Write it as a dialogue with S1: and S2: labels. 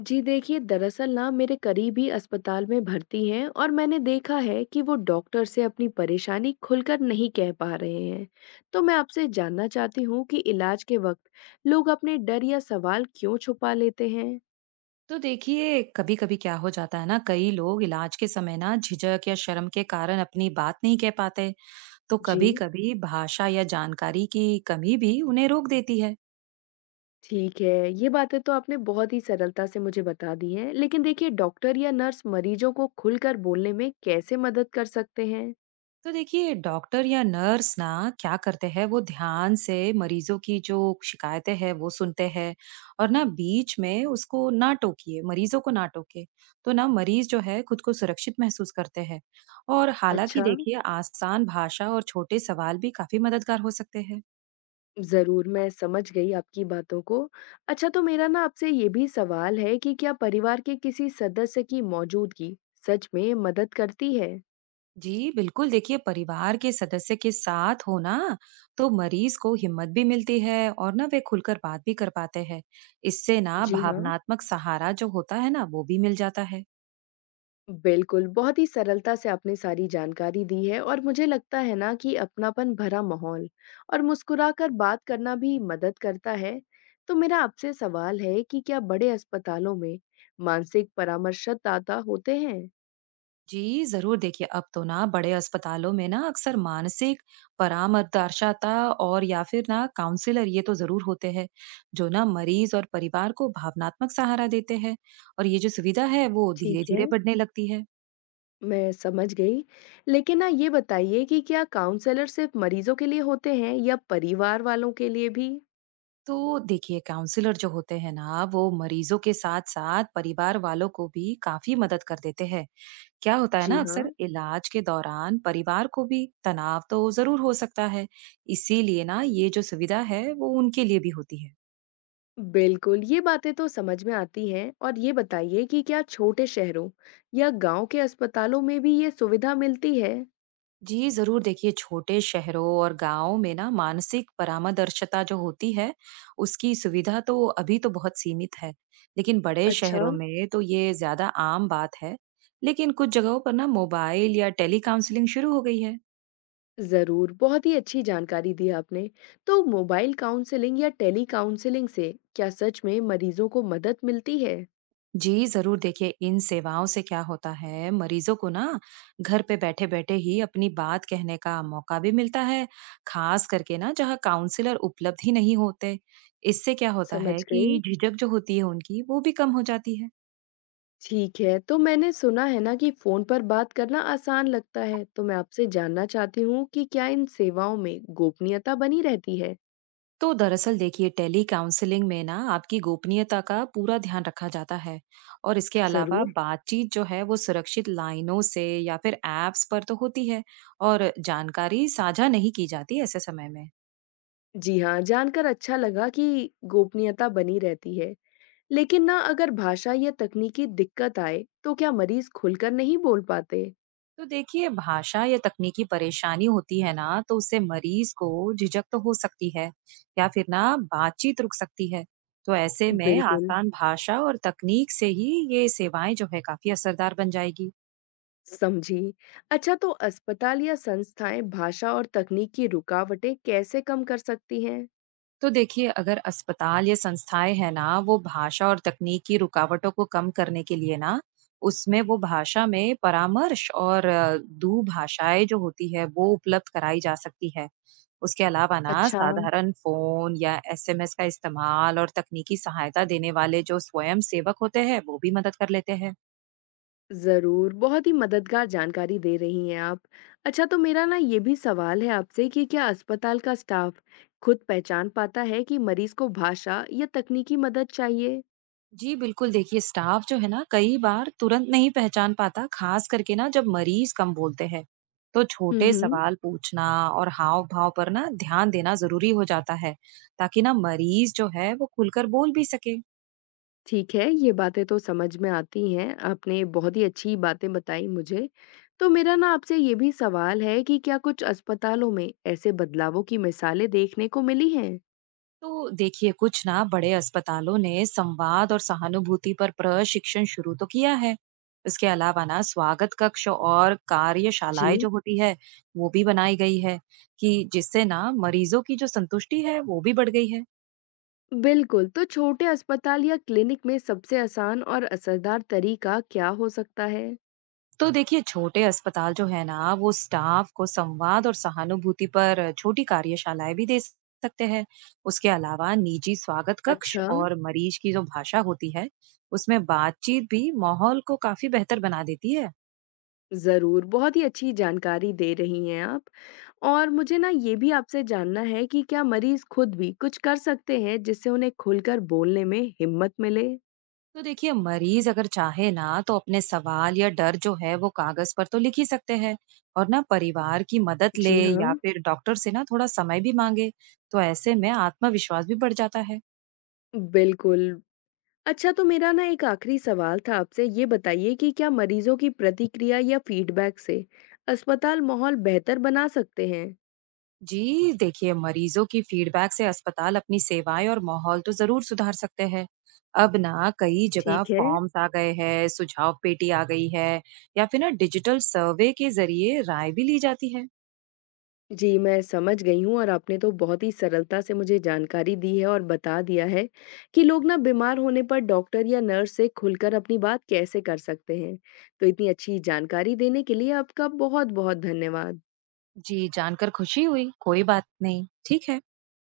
S1: जी देखिए, दरअसल ना मेरे करीबी अस्पताल में भर्ती हैं और मैंने देखा है कि वो डॉक्टर से अपनी परेशानी खुलकर नहीं कह पा रहे हैं। तो मैं आपसे जानना चाहती हूँ कि इलाज के वक्त लोग अपने डर या सवाल क्यों छुपा लेते हैं?
S2: तो देखिए, कभी कभी क्या हो जाता है ना, कई लोग इलाज के समय ना झिझक या शर्म के कारण अपनी बात नहीं कह पाते। तो
S1: जी,
S2: कभी कभी भाषा या जानकारी की कमी भी उन्हें रोक देती है।
S1: ठीक है। ये बातें तो आपने बहुत ही सरलता से मुझे बता दी हैं, लेकिन देखिए डॉक्टर या नर्स मरीजों को खुलकर बोलने में कैसे मदद कर सकते हैं?
S2: तो देखिए, डॉक्टर या नर्स ना, क्या करते हैं, वो ध्यान से मरीजों की जो शिकायतें हैं वो सुनते हैं। और ना बीच में उसको ना टोकिए, मरीजों को ना टोके। तो ना मरीज जो है खुद को सुरक्षित महसूस करते हैं। और हालांकि
S1: अच्छा।
S2: देखिए, आसान भाषा और छोटे सवाल भी काफी मददगार हो सकते हैं।
S1: ज़रूर, मैं समझ गई आपकी बातों को। अच्छा तो मेरा ना आपसे ये भी सवाल है कि क्या परिवार के किसी सदस्य की मौजूदगी सच में मदद करती है?
S2: जी बिल्कुल, देखिए, परिवार के सदस्य के साथ होना तो मरीज को हिम्मत भी मिलती है, और ना वे खुलकर बात भी कर पाते हैं। इससे ना
S1: जी हाँ।
S2: भावनात्मक सहारा जो होता है ना वो भी मिल जाता है।
S1: बिल्कुल, बहुत ही सरलता से आपने सारी जानकारी दी है और मुझे लगता है ना कि अपनापन भरा माहौल और मुस्कुराकर बात करना भी मदद करता है। तो मेरा आपसे सवाल है कि क्या बड़े अस्पतालों में मानसिक परामर्शदाता होते हैं?
S2: जी जरूर, देखिए, अब तो ना बड़े अस्पतालों में ना अक्सर मानसिक परामर्शदाता और या फिर ना काउंसलर ये तो जरूर होते हैं, जो ना मरीज और परिवार को भावनात्मक सहारा देते हैं। और ये जो सुविधा है वो धीरे
S1: ठीक है।
S2: धीरे बढ़ने लगती है।
S1: मैं समझ गई। लेकिन ना ये बताइए कि क्या काउंसलर सिर्फ मरीजों के लिए होते हैं या परिवार वालों के लिए भी?
S2: तो देखिए, काउंसलर जो होते हैं ना, वो मरीजों के साथ साथ परिवार वालों को भी काफी मदद कर देते हैं। क्या होता है
S1: जी
S2: ना,
S1: हाँ,
S2: अक्सर इलाज के दौरान परिवार को भी तनाव तो जरूर हो सकता है। इसीलिए ना ये जो सुविधा है वो उनके लिए भी होती है।
S1: बिल्कुल। ये बातें तो समझ में आती हैं और ये बताइए कि क्या छोटे शहरों या गांव के अस्पतालों में भी ये सुविधा मिलती है?
S2: जी, ज़रूर, देखिए, छोटे शहरों और गाँवों में ना मानसिक परामर्शदा जो होती है, उसकी सुविधा तो अभी तो बहुत सीमित है। लेकिन बड़े
S1: अच्छा,
S2: शहरों में तो ये ज़्यादा आम बात है। लेकिन कुछ जगहों पर ना मोबाइल या टेली काउंसलिंग शुरू हो गई है।
S1: ज़रूर। बहुत ही अच्छी जानकारी दी आपने। तो मोबाइल काउंसलिंग या टेली काउंसलिंग से क्या सच में मरीजों को मदद मिलती है?
S2: जी जरूर, देखिए, इन सेवाओं से क्या होता है, मरीजों को ना घर पे बैठे बैठे ही अपनी बात कहने का मौका भी मिलता है, खास करके ना जहाँ काउंसलर उपलब्ध ही नहीं होते। इससे क्या होता
S1: समझ
S2: है कि
S1: गई।
S2: झिझक जो होती है उनकी वो भी कम हो जाती है।
S1: ठीक है, तो मैंने सुना है ना कि फोन पर बात करना आसान लगता है, तो मैं आपसे जानना चाहती हूँ कि क्या इन सेवाओं में गोपनीयता बनी रहती है?
S2: तो दरअसल देखिए, टेली काउंसलिंग में ना आपकी गोपनीयता का पूरा ध्यान रखा जाता है। और इसके अलावा
S1: जरूर।
S2: बातचीत जो है वो सुरक्षित लाइनों से या फिर एप्स पर तो होती है। और जानकारी साझा नहीं की जाती ऐसे समय में।
S1: जी हाँ, जानकर अच्छा लगा कि गोपनीयता बनी रहती है। लेकिन ना अगर भाषा या तकनीकी दिक्कत आए तो क्या मरीज खुलकर नहीं बोल पाते?
S2: तो देखिए, भाषा या तकनीकी परेशानी होती है ना, तो उससे मरीज को झिझक तो हो सकती है, या फिर ना बातचीत रुक सकती है। तो ऐसे में
S1: बिल्कुल।
S2: आसान भाषा और तकनीक से ही ये सेवाएं जो है काफी असरदार बन जाएगी।
S1: समझी। अच्छा, तो अस्पताल या संस्थाएं भाषा और तकनीक की रुकावटें कैसे कम कर सकती हैं?
S2: तो देखिए, अगर अस्पताल या संस्थाएँ हैं ना, वो भाषा और तकनीक की रुकावटों को कम करने के लिए ना, उसमें वो भाषा में परामर्श और दुभाषाएँ जो होती है, वो उपलब्ध कराई जा सकती है। उसके अलावा ना,
S1: अच्छा।
S2: साधारण फ़ोन या एसएमएस का इस्तेमाल और तकनीकी सहायता देने वाले जो स्वयंसेवक होते हैं, वो भी मदद कर लेते हैं।
S1: ज़रूर, बहुत ही मददगार जानकारी दे रही हैं आप। अच्छा तो मेरा ना ये भी सवाल है आपसे कि क्या अस्पताल का स्टाफ खुद पहचान पाता है कि मरीज़ को भाषा या तकनीकी मदद चाहिए?
S2: जी, बिल्कुल, देखिए, स्टाफ जो है ना कई बार तुरंत नहीं पहचान पाता, खास करके ना जब मरीज कम बोलते हैं। तो
S1: हुँ,
S2: छोटे
S1: हुँ।
S2: सवाल पूछना और हाव-भाव पर ना ध्यान देना ज़रूरी हो जाता है, ताकि ना मरीज जो है वो खुलकर बोल भी सके।
S1: ठीक है, ये बातें तो समझ में आती हैं, आपने बहुत ही अच्छी बातें बताई मुझे। तो मेरा ना आपसे ये भी सवाल है कि क्या कुछ अस्पतालों में ऐसे बदलावों की मिसालें देखने को मिली हैं?
S2: तो देखिए, कुछ ना बड़े अस्पतालों ने संवाद और सहानुभूति पर प्रशिक्षण शुरू तो किया है। इसके अलावा ना स्वागत कक्ष और
S1: जी।
S2: कार्यशालाएँ जो होती है, वो भी बनाई गई है, कि जिससे ना मरीजों की जो संतुष्टि है, वो भी बढ़ गई है।
S1: बिल्कुल, तो छोटे अस्पताल या क्लिनिक में सबसे आसान और असरदार तरीका क्या हो सकता है?
S2: तो देखिए, छोटे अस्पताल जो है ना, वो स्टाफ को संवाद और सहानुभूति पर छोटी कार्यशालाएं भी दे सकते हैं। उसके अलावा निजी स्वागत कक्ष
S1: अच्छा।
S2: और मरीज की जो भाषा होती है उसमें बातचीत भी माहौल को काफी बेहतर बना देती है।
S1: ज़रूर, बहुत ही अच्छी जानकारी दे रही हैं आप। और मुझे ना ये भी आपसे जानना है कि क्या मरीज़ खुद भी कुछ कर सकते हैं जिससे उन्हें खुलकर बोलने में हिम्मत मिले?
S2: तो देखिए, मरीज अगर चाहे ना तो अपने सवाल या डर जो है वो कागज पर तो लिख ही सकते हैं। और ना परिवार की मदद ले
S1: जी हाँ।
S2: या फिर डॉक्टर से ना थोड़ा समय भी मांगे। तो ऐसे में आत्मविश्वास भी बढ़ जाता है।
S1: बिल्कुल। अच्छा, तो मेरा ना एक आखिरी सवाल था आपसे, ये बताइए कि क्या मरीजों की प्रतिक्रिया या फीडबैक से अस्पताल माहौल बेहतर बना सकते हैं?
S2: जी देखिए, मरीजों की फीडबैक से अस्पताल अपनी सेवाएं और माहौल तो जरूर सुधार सकते हैं। अब ना कई जगह
S1: ठीक है।
S2: फॉर्म्स आ गए हैं, सुझाव पेटी आ गई है, या फिर ना डिजिटल सर्वे के जरिए राय भी ली जाती है।
S1: जी, मैं समझ गई हूँ और आपने तो बहुत ही सरलता से मुझे जानकारी दी है और बता दिया है कि लोग ना बीमार होने पर डॉक्टर या नर्स से खुलकर अपनी बात कैसे कर सकते हैं। तो इतनी अच्छी जानकारी देने के लिए आपका बहुत-बहुत धन्यवाद।
S2: जी, जानकर खुशी हुई। कोई बात नहीं, ठीक है।